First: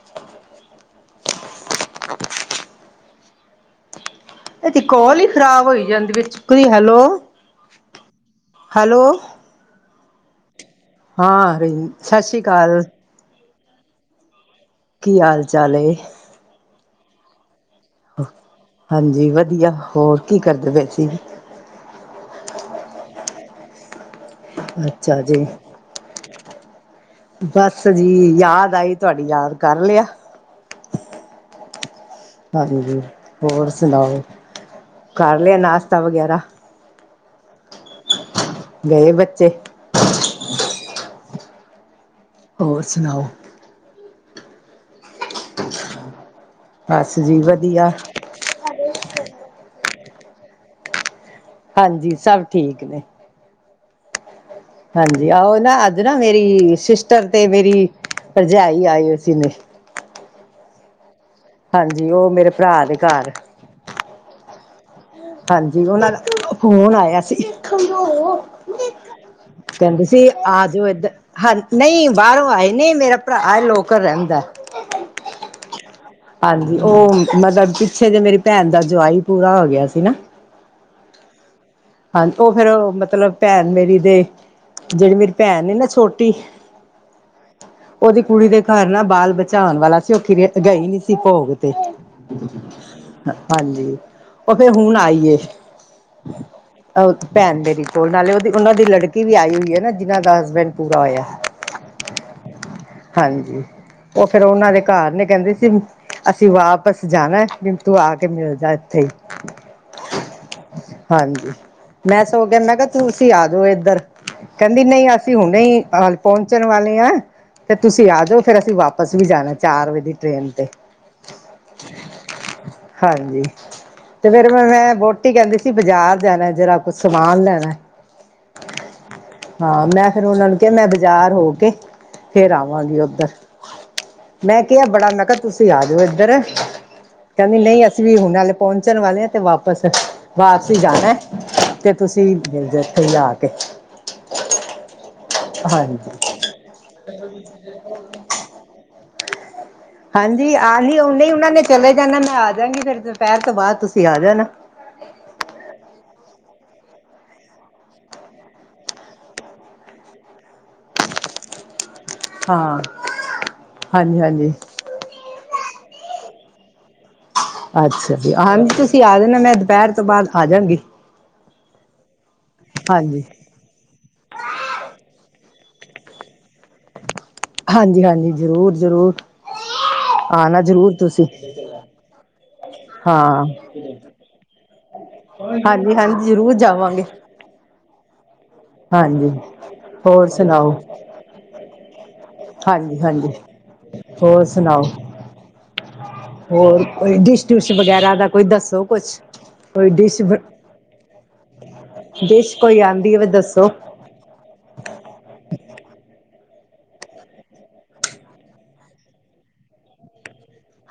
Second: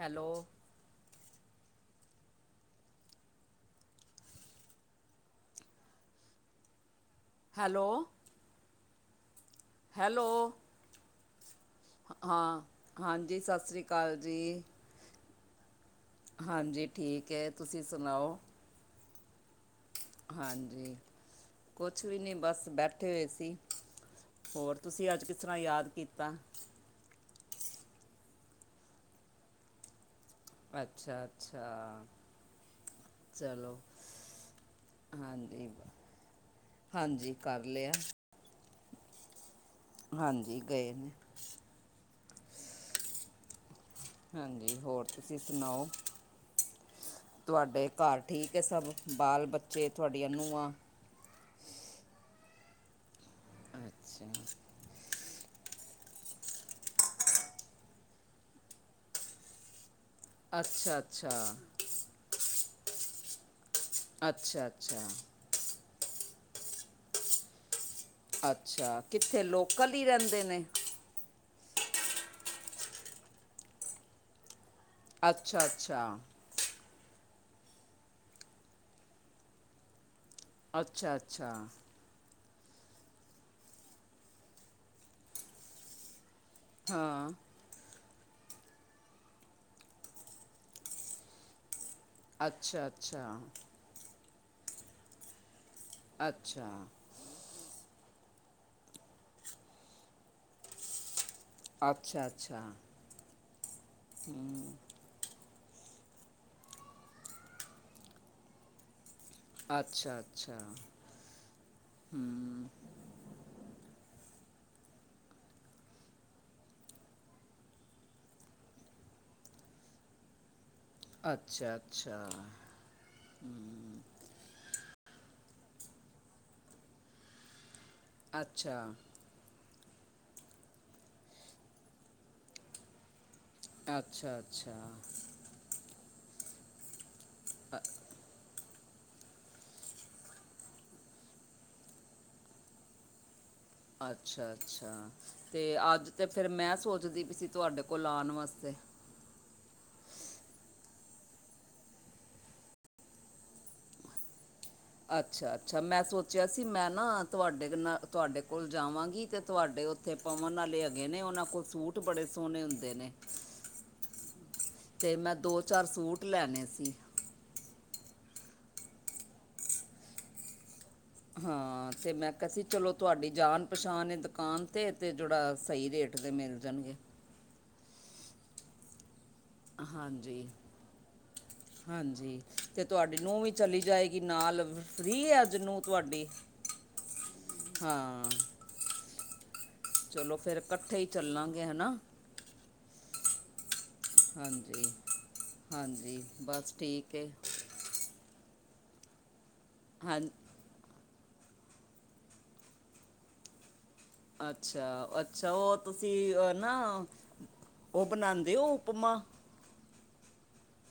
Hello ਇਹਦੀ ਕੋਲ ਹੀ ਖਰਾਬ ਹੋਈ ਜਾਂਦੀ ਵੀ ਚੁੱਕਦੀ ਹੈਲੋ। ਹੈਲੋ ਹੈਲੋ ਹੈਲੋ ਹਾਂ ਆ ਰਹੀ ਹੈ। ਹਾਂ ਹਾਂਜੀ ਸਤਿ ਸ਼੍ਰੀ ਅਕਾਲ ਜੀ ਕੀ ਹਾਲ ਚਾਲ ਏ। ਹਾਂਜੀ ਠੀਕ ਹੈ ਤੁਸੀਂ ਸੁਣਾਓ ਹਾਂਜੀ ਵਧੀਆ। ਹੋਰ ਕੀ ਕਰਦੇ ਪਏ ਹਾਂਜੀ, ਸੀ ਕੁਛ ਵੀ ਨਹੀਂ ਬਸ ਬੈਠੇ ਹੋਏ ਸੀ। ਹੋਰ ਤੁਸੀਂ ਅੱਛਾ ਅੱਜ ਕਿਸ ਜੀ ਤਰ੍ਹਾਂ ਯਾਦ ਕੀਤਾ ਬਸ ਜੀ ਯਾਦ ਆਈ ਤੁਹਾਡੀ ਯਾਦ ਕਰ ਲਿਆ ਅੱਛਾ ਅੱਛਾ ਹਾਂਜੀ, ਹੋਰ ਚਲੋ ਸੁਣਾਓ ਕਰ ਲਿਆ ਹਾਂਜੀ ਨਾਸ਼ਤਾ ਵਗੈਰਾ ਹਾਂਜੀ। ਕਰ ਲਿਆ। ਗਏ ਬੱਚੇ। ਹਾਂਜੀ। ਗਏ ਨੇ। ਹੋਰ ਸੁਣਾਓ? ਹਾਂਜੀ। ਹੋਰ ਤੁਸੀਂ ਸੁਣਾਓ? ਬਸ ਜੀ ਵਧੀਆ ਤੁਹਾਡੇ ਘਰ ਠੀਕ ਹੈ ਸਭ, ਬਾਲ- ਬੱਚੇ ਤੁਹਾਡਆਂ ਨੂੰਆ। ਹਾਂਜੀ। ਸਭ ਠੀਕ ਨੇ। ਅੱਛਾ ਜੀ। ਹਾਂਜੀ। ਆਓ ਨਾ ਅੱਜ ਨਾ ਮੇਰੀ, ਸਿਸਟਰ ਤੇ ਮੇਰੀ, ਭਰਜਾਈ ਆਈ ਹੋ ਸੀ ਨੇ। ਅੱਛਾ- ਅੱਛਾ। ਹਾਂਜੀ। ਉਹ ਮੇਰੇ ਭਰਾ ਦੇ ਘਰ। ਅੱਛਾ -ਅੱਛਾ। ਹਾਂਜੀ। ਉਹ ਨਾਲ ਫੋਨ ਆਇਆ ਸੀ। ਅੱਛਾ ਕਿੱਥੇ ਲੋਕਲ ਕਹਿੰਦੇ ਹੀ ਸੀ ਰਹਿੰਦੇ ਨੇ ਆ ਜਾਓ ਇਏਧਰ। ਹਾਂ ਨਹੀਂ ਬਾਹਰੋਂ ਆਏ ਨੇ ਮੇਰਾ ਭਰਾ ਲੋਕ ਰਹਿੰਦਾ। ਅੱਛਾ- ਅੱਛਾ। ਹਾਂਜੀ ਉਹ, ਮਤਲਬ ਪਿੱਛੇ ਜੇ ਮੇਰੀ ਭੈਣ ਦਾ ਜਵਾਈ ਪੂਰਾ ਹੋ ਗਿਆ ਸੀ ਨਾ। ਅੱਛਾ- ਅੱਛਾ। ਹਾਂ ਉਹ ਫੇਰ ਮਤਲਬ ਭੈਣ ਮੇਰੀ ਦੇ, ਜਿਹੜੀ ਮੇਰੀ ਭੈਣ ਨੇ ਨਾ ਛੋਟੀ। ਹਾਂ। ਉਹਦੀ ਕੁੜੀ ਦੇ ਘਰ ਨਾ ਬਾਲ- ਬੱਚਾ ਹੋਣ ਵਾਲਾ ਸੀ ਉਹ ਕਿਰੀਆ ਤੇ ਗਈ ਨੀ ਸੀ ਭੋਗ। ਅੱਛਾ ਅੱਛਾ ਹਾਂਜੀ। ਉਹ ਫੇਰ ਹੁਣ ਆਈਏ। ਅੱਛਾ। ਭੈਣ ਤੇਰੀ ਕੋਲ, ਨਾਲੇ ਉਹਦੀ ਉਹਨਾਂ ਦੀ ਲੜਕੀ ਵੀ ਆਈ ਹੋਈ ਹੈ ਨਾ ਜਿਹਨਾਂ ਦਾ ਹਸਬੈਂਡ ਪੂਰਾ ਹੋਇਆ। ਅੱਛਾ -ਅੱਛਾ। ਹਾਂਜੀ। ਉਹ ਫੇਰ ਉਹਨਾਂ ਦੇ ਘਰ ਨੇ ਕਹਿੰਦੇ ਸੀ ਅਸੀਂ ਵਾਪਿਸ ਜਾਣਾ, ਮੈਨੂੰ ਤੂੰ ਆ ਕੇ ਮਿਲ ਜਾ ਇੱਥੇ ਹੀ। ਅੱਛਾ- ਅੱਛਾ। ਹਾਂਜੀ ਮੈਂ ਸੋਗੋ ਹਮ, ਕਿਹਾ, ਤੁਸੀਂ ਆ ਜਾਓ ਇੱਧਰ। ਕਹਿੰਦੀ ਨਹੀਂ ਅਸੀਂ ਹੁਣੇਂ, ਹੀ ਪਹੁੰਚਣ ਵਾਲੇ ਹਾਂ। ਤੇ ਤੁਸੀਂ ਆ ਜਾਓ ਫੇਰ ਅਸੀਂ ਵਾਪਿਸ ਵੀ ਜਾਣਾਂ ਚਾਰ ਵਜੇ ਦੀ ਟ੍ਰੇਨ ਤੇ। ਅੱਛਾ- ਅੱਛਾ। ਹਾਂਜੀ ਤੇ ਫਿਰ ਰੁਨੇ ਮੈਂ ਵੋਟੀ ਕਹਿੰਦੀ ਸੀ। ਬਾਜ਼ਾਰ ਜਾਣਾਂ ਜਰਾ ਕੁਛ ਸਮਾਨ ਲੈਣਾਂ। ਅੱਛਾ। ਹਾਂ। ਮੈਂ ਫੇਰ ਉਹਨਾਂ ਨੂੰ ਕਿਹਾ, ਮੈਂ ਬਾਜ਼ਾਰ ਹੋ ਕੇ ਫਿਰ ਆਵਾਂਗੀ ਉੱਧਰ। ਅੱਛਾ ਮੈਂ ਅੱਛਾ ਕਿਹਾਂ ਬੜਾ ਮਕ ਤੁਸੀਂ ਆ ਜਾਓ ਇੱਧਰ। ਕਹਿੰਦੀ ਨਹੀਂ ਅ- ਅਸੀਂ ਵੀ ਹੁਣੇ ਪਹੁੰਚਣ ਵਾਲੇ ਤੇ ਵਾਪਸ, ਵਾਪਸੀ ਜਾਣਾਂ ਹੈ। ਤੇ ਤੁਸੀਂ, ਦੇਖੋ ਜਾਕੇ। ਅੱਛਾ- ਅੱਛਾ। ਤੇ ਹਾਂਜੀ ਅੱਜ ਤਾਂ ਫਿਰ ਮੈਂ ਸੋਚਦੀ ਪਈ ਸੀ ਤੁਹਾਡੇ ਕੋਲ ਆਉਣ ਵਾਸਤੇ। ਹਾਂਜੀ। ਆਗੇ ਨੇ ਉਹਨਾ ਨੇ ਚਲੇ ਜਾਣਾਂ। ਮੈਂ ਆ ਜਾਂਗੀ ਫਿਰ ਦੁਪਹਿਰ ਤੋਂ ਬਾਅਦ ਤੁਸੀਂ ਆ ਜਾਣਾ। ਅੱਛਾ- ਅੱਛਾ। ਮੈਂ ਸੋਚਿਆ ਸੀ ਮੈਂ ਨਾ ਤੁਹਾਡੇ ਨਾਲ ਤੁਹਾਡੇ ਕੋਲ ਜਾਵਾਂਗੀ। ਅਤੇ ਤੁਹਾਡੇ ਏਥੇ ਤੇ ਪਵਨ ਵਾਲੇ ਹੈਗੇ ਨੇ, ਉਹਨਾਂ ਕੋਲ ਸੂਟ ਬੜੇ ਸੋਹਣੇ ਹਾਂ ਹੁੰਦੇ ਨੇ। ਹਾਂਜੀ- ਹਾਂਜੀ। ਤੇ ਮੈਂ ਦੋ- ਚਾਰ ਸੂਟ ਲੈਣੇ ਸੀ। ਅੱਛਾ ਜੀ। ਹਾਂਜੀ ਤੁਸੀਂ ਆਜਾਣਾ ਮੈਂ ਦੁਪਹਿਰ ਤੋਂ ਬਾਅਦ ਆ ਜਾਗੀ। ਹਾਂ। ਤੇ ਮੈਂ ਕਿਹਾ ਸੀ ਚਲੋ ਹਾਂਜੀ ਤੁਹਾਡੀ ਜਾਨ? ਪਛਾਣ ਦੁਕਾਨ ਤੇ। ਤੇ ਜਿਹੜਾ ਸਹੀ ਰੇਟ ਤੇ ਮਿਲ ਜਾਂਣਗੇ। ਹਾਂਜੀ ਹਾਂਜੀ। ਜ਼ਰੂਰ ਜ਼ਰੂਰ ਹਾਂਜੀ ਆਣਾਂ ਜ਼ਰੂਰ ਤੁਸੀਂ। ਹਾਂਜੀ। ਤੇ ਤੁਹਾਡੇ ਨੂੰਹ ਹਾਂ ਵੀ ਚਲੀ ਜਾਏਗੀ ਨਾਲ। ਫਰੀ ਹੈ ਅੱਜ ਨੂੰਹ ਤੁਹਾਡੀ। ਪਹੁੰਚ ਜਾਵਾਂਗੇ। ਹਾਂ। ਹਾਂਜੀ ਹੋਰ ਚਲੋ ਫੇਰ ਸੁਣਾਓ ਇਕੱਠੇ ਹੀ ਚੱਲਾਂਗੇ ਹਨਾ। ਹਾਂਜੀ ਹਾਂਜੀ। ਹੋਰ ਸੁਣਾਓ। ਹਾਂਜੀ ਹਾਂਜੀ ਬਸ ਹੋਰ ਠੀਕ ਕੋਈ ਹੈ ਡਿਸ਼ ਡੂਸ਼? ਡਿਸ਼ ਵਗੈਰਾ ਦਾ ਕੋਈ ਦੱਸੋ ਕੁਛ। ਕੋਈ ਹਾਂ ਡਿਸ਼? ਡਿਸ਼ ਕੋਈ ਆਉਂਦੀ ਹੋਵੇ ਤੇ ਦੱਸੋ। ਅੱਛਾ ਅੱਛਾ। ਉਹ ਤੁਸੀਂ ਉਹ ਨਾ। ਉਹ ਬਣਾਉਂਦੇ ਹੋ ਉਪਮਾ।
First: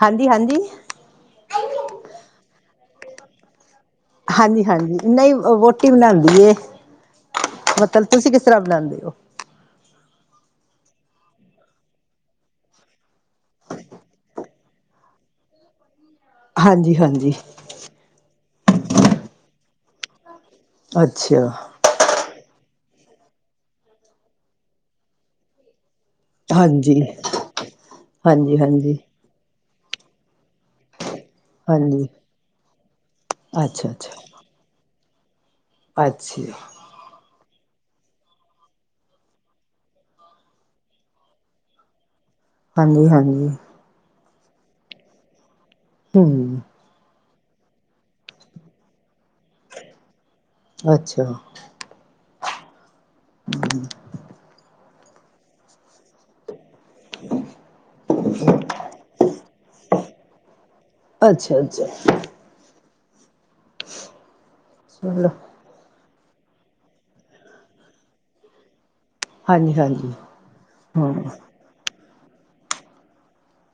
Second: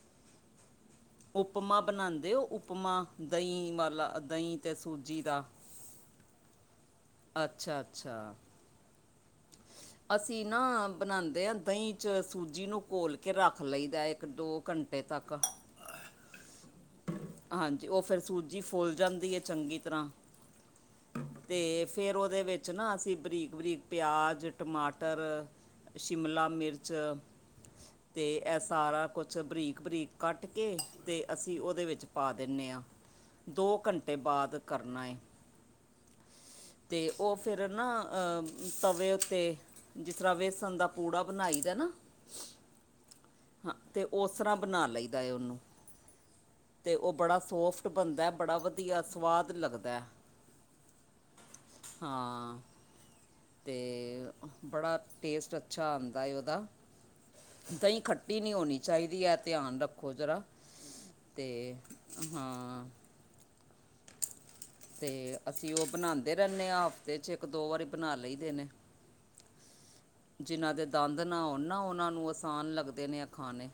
ਹਾਂਜੀ ਹਾਂਜੀ। ਉਪਮਾ ਬਣਾਉਂਦੇ ਹੋ ਉਪਮਾ ਦਹੀਂ ਵਾਲਾ ਦਹੀਂ ਹਾਂਜੀ ਤੇ ਹਾਂਜੀ। ਸੂਜੀ ਨਹੀਂ ਦਾ ਵੋਟੀ ਬਣਾਉਂਦੀ ਏ। ਅੱਛਾ ਮਤਲਬ ਤੁਸੀਂ ਅੱਛਾ ਕਿਸ ਤਰ੍ਹਾਂ ਬਣਾਉਂਦੇ ਹੋ। ਅਸੀਂ ਨਾ ਬਣਾਉਂਦੇ ਹਾਂ। ਦਹੀਂ 'ਚ ਸੂਜੀ ਨੂੰ ਘੋਲ ਕੇ ਰੱਖ ਲਈਦਾ ਇੱਕ ਦੋ ਘੰਟੇ। ਘੰਟੇ ਤੱਕ। ਹਾਂਜੀ ਹਾਂਜੀ। ਹਾਂਜੀ। ਉਹ ਫਿਰ ਸੂਜੀ ਫੁੱਲ ਜਾਂਦੀ ਹੈ ਚੰਗੀ ਤਰ੍ਹਾਂ ਅੱਛਾ ਤੇ। ਫਿਰ ਉਹਦੇ ਵਿੱਚ ਨਾ ਅਸੀਂ ਬਰੀਕ ਬਰੀਕ ਪਿਆਜ਼, ਟਮਾਟਰ। ਸ਼ਿਮਲਾ ਮਿਰਚ ਹਾਂਜੀ ਤੇ ਹਾਂਜੀ ਇਹ ਹਾਂਜੀ ਸਾਰਾ। ਕੁਛ ਬਰੀਕ ਬਰੀਕ ਕੱਟ ਕੇ। ਤੇ ਅਸੀਂ ਉਹਦੇ ਵਿੱਚ ਹਾਂਜੀ ਪਾ ਦਿੰਦੇ ਹਾਂ। ਦੋ ਅੱਛਾ ਘੰਟੇ ਅੱਛਾ ਬਾਅਦ ਕਰਨਾ ਏ। ਅੱਛਾ ਜੀ। ਤੇ ਉਹ ਫਿਰ ਨਾ ਅ ਤਵੇ ਉੱਤੇ। ਜਿਸ ਤਰ੍ਹਾਂ ਵੇਸਣ ਦਾ ਪੂੜਾ ਬਣਾਈ ਦਾ ਨਾ। ਹਾਂਜੀ ਹਾਂਜੀ। ਹਾਂ ਤੇ ਉਸ ਤਰ੍ਹਾਂ ਬਣਾ ਲਈਦਾ ਹੈ ਉਹਨੂੰ। ਹੂੰ। ਤੇ ਉਹ ਬੜਾ ਸੋਫਟ ਬਣਦਾ ਹੈ। ਬੜਾ ਵਧੀਆ ਸੁਵਾਦ ਲੱਗਦਾ ਹੈ। ਅੱਛਾ। ਹਾਂ। ਤੇ, ਬੜਾ ਟੇਂਸ਼ਨ ਅੱਛਾ ਆਂਦਾ ਏ ਉਹਦਾ। ਦਹੀਂ ਖੱਟੀ ਨਹੀਂ ਹੋਣੀ ਚਾਹੀਦੀ ਹੈ ਧਿਆਨ ਰੱਖੋ ਜ਼ਰਾ ਅੱਛਾ ਅੱਛਾ ਹਾਂ [inaudible] ਅਤੇ ਅਸੀਂ ਉਹ ਬਣਾਉਂਦੇ ਰਹਿੰਦੇ ਹਾਂ, ਹਫ਼ਤੇ 'ਚ ਇੱਕ ਦੋ ਵਾਰੀ ਬਣਾ ਲਈ ਦੇ ਨੇ ਹਾਂਜੀ ਹਾਂਜੀ ਜਿਨਾਂ ਦੇ ਹਾਂ ਦੰਦ ਨਾ ਆ ਨਾ ਉਹਨਾਂ ਨੂੰ ਆਸਾਨ ਲੱਗਦੇ ਨੇ ਆ ਖਾਣੇ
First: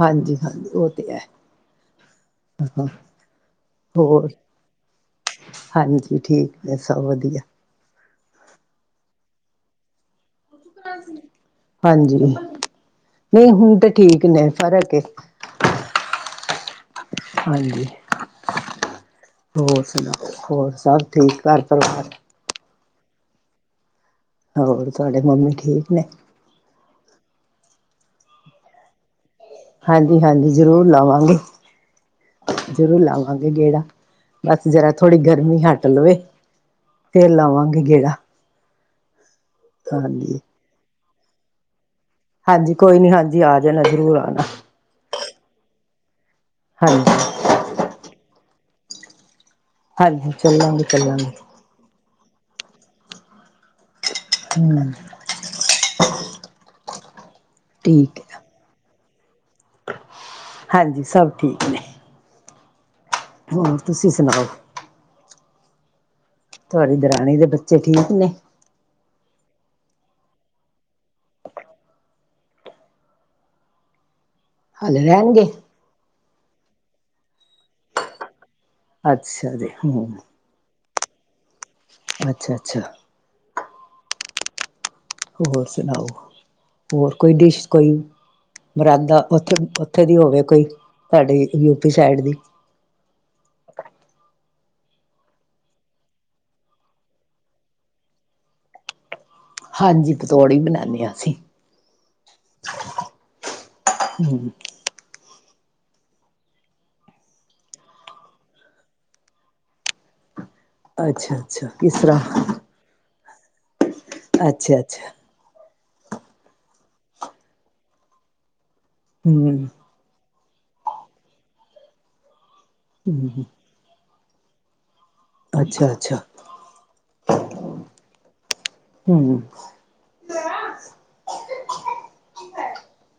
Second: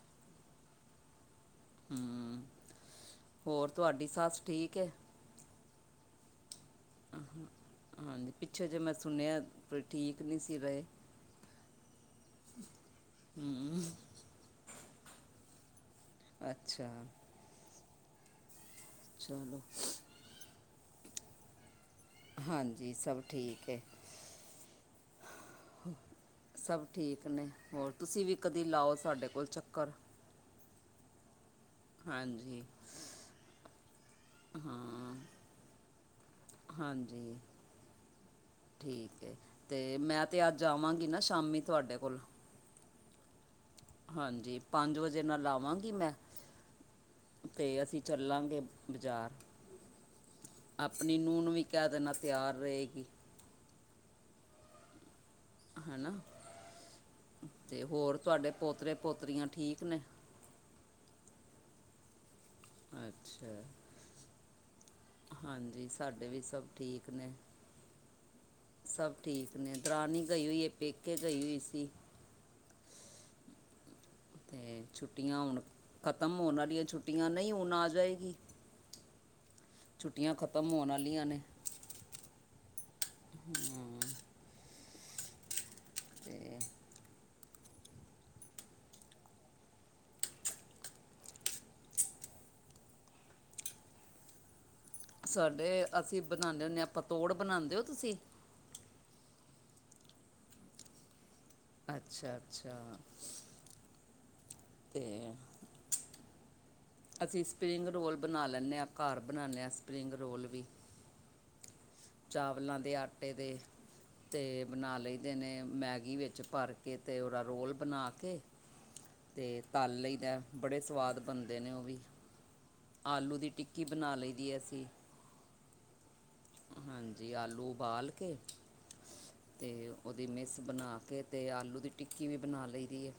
ਹਾਂਜੀ ਹਾਂਜੀ ਉਹ ਤੇ ਹੈ ਹੂੰ, ਹੋਰ ਤੁਹਾਡੀ ਹੋਰ ਸੱਸ ਠੀਕ ਹੈ। ਹਾਂਜੀ ਠੀਕ ਹੈ ਸਭ ਵਧੀਆ ਹਾਂਜੀ ਪਿੱਛੇ ਜੇ ਮੈਂ ਸੁਣਿਆ ਠੀਕ ਨਹੀਂ ਸੀ ਰਹੇ ਹਾਂਜੀ ਨਹੀਂ ਹਮ, ਹੁਣ ਤੇ ਠੀਕ ਨੇ ਫ਼ਰਕ ਹੈ। ਅੱਛਾ ਹਾਂਜੀ ਚਲੋ ਹੋਰ ਸੁਣਾ। ਹੋਰ ਸਭ ਠੀਕ ਘਰ ਪਰਿਵਾਰ। ਹਾਂਜੀ ਸਭ ਠੀਕ ਐ। ਹੋਰ ਤੁਹਾਡੇ ਮੰਮੀ ਠੀਕ ਨੇ। ਸਭ ਠੀਕ ਨੇ ਹੋਰ ਤੁਸੀਂ ਵੀ ਕਦੀ ਲਾਓ ਸਾਡੇ ਕੋਲ ਚੱਕ ਹਾਂਜੀ-ਹਾਂਜੀ ਜ਼ਰੂਰ ਲਵਾਂਗੇ। ਹਾਂਜੀ ਜ਼ਰੂਰ ਲਾਵਾਂਗੇ ਗੇੜਾ ਬਸ ਜਰਾ ਹਾਂ ਥੋੜ੍ਹੀ ਗਰਮੀ ਹੱਟ ਲਵੇ। ਫੇਰ ਹਾਂਜੀ ਲਾਵਾਂਗੇ ਗੇੜਾ। ਠੀਕ ਏ ਤੇ ਮੈਂ ਹਾਂਜੀ ਤਾਂ ਅੱਜ ਆਵਾਂਗੀ ਨਾ ਸ਼ਾਮੀ ਤੁਹਾਡੇ ਕੋਲ ਹਾਂਜੀ ਕੋਈ ਨੀ ਹਾਂਜੀ ਆ ਜਾਣਾ ਜ਼ਰੂਰ ਆਣਾ। ਪੰਜ ਵਜੇ ਨਾਲ ਆਵਾਂਗੀ ਮੈਂ ਹਾਂਜੀ ਤੇ ਅਸੀਂ ਚੱਲਾਂਗੇ ਬਾਜ਼ਾਰ ਹਾਂਜੀ ਚੱਲਾਂਗੇ ਆਪਣੀ ਚੱਲਾਂਗੇ ਨੂੰਹ ਨੂੰ ਵੀ ਕਹਿ ਦੇਣਾ ਤਿਆਰ ਰਏਗੀ। [inaudible] ਹਨਾ ਤੇ ਹੋਰ ਠੀਕ ਹੈ ਤੁਹਾਡੇ ਪੋਤਰੇ ਪੋਤਰੀਆਂ ਠੀਕ। ਨੇ ਹਾਂਜੀ ਸਭ ਠੀਕ ਨੇ। ਅੱਛਾ ਹੋਰ ਤੁਸੀਂ ਸੁਣਾਓ ਹਾਂਜੀ ਸਾਡੇ ਵੀ ਸਭ ਤੁਹਾਡੀ ਠੀਕ ਨੇ। ਦਰਾਣੀ ਦੇ ਬੱਚੇ ਠੀਕ ਨੇ ਸਭ ਠੀਕ ਨੇ ਦਰਾਨੀ ਗਈ ਹੋਈ ਏ ਪੇਕੇ ਗਈ ਹੋਈ ਸੀ। ਤੇ ਹਾਲੇ ਛੁੱਟੀਆਂ ਰਹਿਣਗੇ ਹੁਣ ਖਤਮ ਹੋਣ ਆਲੀਆਂ ਛੁੱਟੀਆਂ ਨਈ ਹੁਣ ਆ ਜਾਏਗੀ। ਅੱਛਾ ਜੀ ਹੂੰ ਛੁੱਟੀਆਂ ਖਤਮ ਹੋਣ ਆਲੀਆਂ ਨੇ। ਅੱਛਾ-ਅੱਛਾ ਹੂੰ ਹੋਰ ਸੁਣਾਓ। ਤੇ ਹੋਰ ਕੋਈ ਡਿਸ਼ ਕੋਈ ਮੁਰਾਦਾ ਉੱਥੇ-ਉੱਥੇ ਦੀ ਹੋਵੇ ਕੋਈ ਤੁਹਾਡੀੇ ਯੂਪੀ ਸਾਈਡ ਦੀ ਸਾਡੇ ਅਸੀਂ ਬਣਾਣੇ ਹੁੰਨੇ ਹਾਂ ਪਤੋੜ ਬਣਾਂਦੇ ਹੋ ਤੁਸੀਂ ਹਾਂਜੀ ਪਤੋੜ ਈ ਬਣਾਨੇ ਹਾਂ ਅਸੀਂ ਅੱਛਾ-ਅੱਛਾ [inaudible] ਤੇ ਅਸੀਂ ਸਪਰਿੰਗ ਰੋਲ ਬਣਾ ਲੈਂਣੇ ਆਂ ਘਰ ਬਣਾਣੇ ਆਂ ਸਪਰਿੰਗ ਰੋਲ ਵੀ ਅੱਛਾ ਅੱਛਾ ਕਿਸ ਤਰ੍ਹਾਂ ਚਾਵਲਾਂ ਦੇ ਆਟੇ ਦੇ ਤੇ ਅੱਛਾ ਬਣਾ ਅੱਛਾ ਲਈ ਜਿਨੇ ਮੈਗੀ ਵਿੱਚ ਭਰ ਕੇ ਤੇ ਓਹਦਾ ਰੋਲ ਬਨਾ ਕੇ ਤੇ ਹੂੰ ਤੱਲ ਲਈ ਦਾ ਏ ਬੜੇ ਸਵਾਦ ਬਨਦੇ ਨੇ ਓ ਵੀ ਆਲੂ ਹੂੰ ਦੀ ਟਿੱ ਟਿੱਕੀ ਬਨਾ ਲਈ ਦੀ ਅਸੀਂ ਅੱਛਾ-ਅੱਛਾ ਹਾਂਜੀ ਆਲੂ ਊਬਾਲ ਕੇ ਹੂੰ ਤੇ ਉਹਦੀ ਮਿਸ ਬਨਾ ਕੇ ਤੇ ਆਲੂ ਦੀ ਟਿੱਕੀ ਵੀ ਬਨਾ ਲਈ ਦੀ ਏ।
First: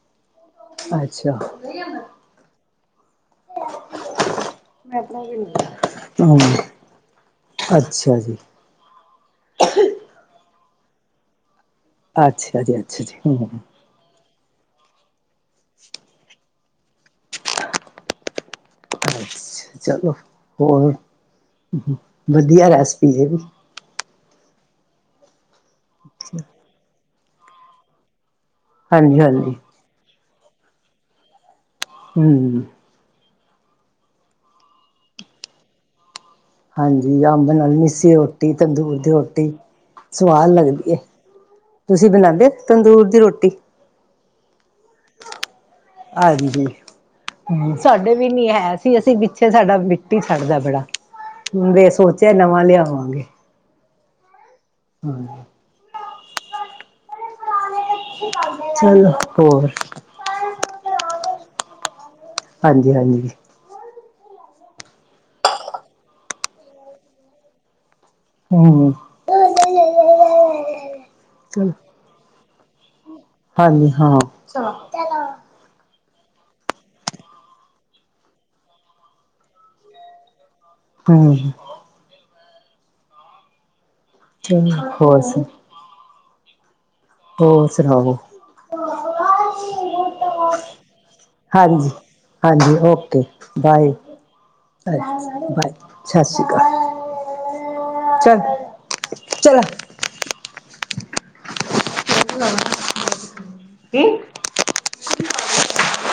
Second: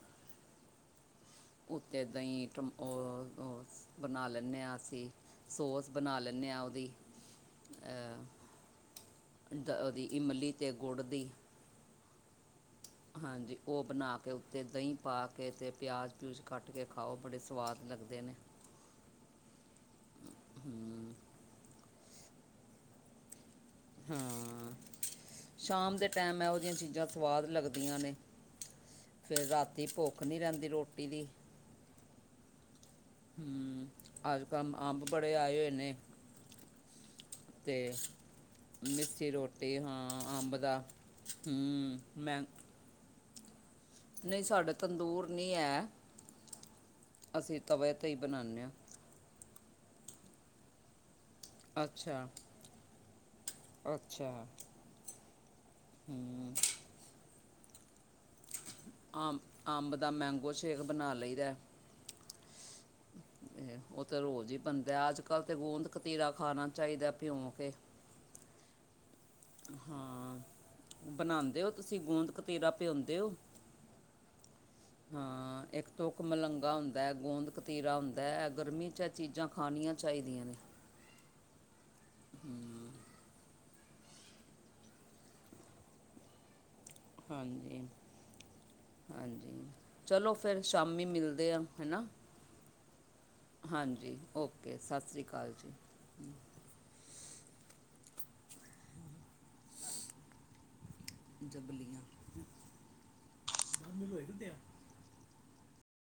[unintelligible] ਅੱਛਾ। ਉੱਤੇ ਏਦਾਂ ਈ ਟਮ- ਓ [unintelligible] ਬਨਾ ਲੈਂਨੇ ਆਂ ਅਸੀਂ, ਸੋਸ ਬਨਾ ਹੂੰ ਲੈਂਨੇ ਆ ਓਦੀ। ਅੱਛਾ ਜੀ। ਦ ਉਹਦੀ ਇਮਲੀ ਤੇ ਗੁੜ ਦੀ। ਅੱਛਾ ਜੀ ਅ ਹਾਂਜੀ, ਓਹ ਬਨਾ ਕੇ ਉੱਤੇ ਦਹੀਂ ਪਾਕੇ ਤੇ ਪਿਆਜ਼ - ਪਿਊਜ ਕਟ ਕੇ ਖਾਓ, ਬੜੇ ਸਵਾਦ ਲਗਦੇ ਨੇ। ਅੱਛਾ ਚਲੋ ਹੋਰ, ਹੂੰ ਹੂ- ਹੂ ਵਧੀਆਂ ਰੈਸਪੀ ਏ ਵੀ। ਹਾਂ, ਸ਼ਾਮ ਦੇ ਟੈਮ ਏਹੋ ਜੇਹੀਆਂ ਚੀਜ਼ਾਂ ਸਵਾਦ ਲੱਗਦੀਆਂ ਨੇ। ਹਾਂਜੀ ਫੇਰ ਹਾਂਜੀ ਰਾਤੀ ਭੁੱਖ ਨੀ ਰੈਂਦੀ ਰੋਟੀ ਦੀ। ਹੂਮ ਹੂਮ ਅੱਜ -ਕੱਲ ਅੰਬ ਬੜੇ ਆਏ ਨੇੇ। ਹਾਂਜੀ ਅੰਬ [unintelligible] ਨਾਲ ਤੇ ਮਿੱਸੀ ਰੋਟੀ ਤੰਦੂਰ ਦੀ ਮਿੱਸੀ ਰੋਟੀ ਹਾਂ ਅੰਬ ਦਾ ਹੂਮ ਬਨਾਂਦੇ ਤੰਦੂਰ ਦੀ ਰੋਟੀ? ਨਹੀਂ ਸਾਡੇ ਤੰਦੂਰ ਨਹੀਂ ਹੈ [unintelligible] ਹਾਂਜੀ, ਅਸੀਂ ਹੂਮ ਤਵੇ ਤੇ ਸਾਡੇ ਹੀ ਵੀ ਨੀ ਬਣਾਉਂਦੇ ਹੈ ਹਾਂ ਸੀ ਅਸੀਂ ਗਿ ਅੱਛੇ ਸਾਡਾ ਮਿੱਟੀ ਛੱਡਦਾ ਏ ਬੜਾ, ਫੇ ਅੱਛਾ ਸੋਚੇਆ ਨਵਾਂ ਲਿਆਵਾਂਗੇ। ਅੱਛਾ। ਹਾਂ। ਹੂਮ [unintelligible] [unintelligible] ਆਮ- ਹੋਰ ਅੰਬ ਦਾ ਮੈਂਗੋ ਸ਼ੇਕ ਬਣਾ ਲਈਦੈ। [unintelligible] ਹਾਂਜੀ- ਹਾਂਜੀ। [unintelligible] ਓਹ ਤੇ ਰੋਜ਼ ਹੀ ਬਨਦਾ ਏ ਅੱਜ- ਕੱਲ੍ਹ ਤੇ ਗੋਂਦ- ਕਤੀਰਾ ਖਾਨਾ ਚਾਈਦਾ ਭਿਉਂ ਕੇ। ਹੂਮ ਹਾਂ ਬਨਾਂਦੇ ਹੋ ਚਲੋ ਤੁਸੀਂ ਗੋਂਦ -ਕਤੀਰਾ ਭਿਓਂਦੇ ਓ? ਹਾਂਜੀ ਹਾਂ [unintelligible] ਹਾਂ, ਏਕ ਤੂਕਮਲੰਗਾ ਹੁੰਦਾ ਐ, ਗੋਂਦ- ਕਤੀਰਾ ਹੁੰਦਾ ਐ, ਗਰਮੀ 'ਚ ਚੀਜ਼ਾਂ ਖਾਨੀਆਂ ਚਾਈਦੀਆਂ ਨੇ। ਹੂ [unintelligible] ਹੂਮ [unintelligible] [unintelligible] ਹੋਰ ਹਾਂਜੀ ਸੁਨਾਵੋ? ਹਾਂਜੀ, ਚਲੋ ਫੇਰ ਸ਼ਾਮੀ ਮਿਲਦੇ ਆ ਹਾਂਜੀ, ਹੇਨਾ। ਹਾਂਜੀ okay bye okay [unintelligible] Sat Sri ਅਕਾਲ ਬਾਏ ਜੀ ਸਤਿ ਸ਼੍ਰੀ ਅਕਾਲ। [unintelligible] ਚੱਲ- ਚਲਾ [inaudible] ਜੰਗਲੀਆਂ [unintelligible] ਕੀ? ਕਿਤੇ ਆ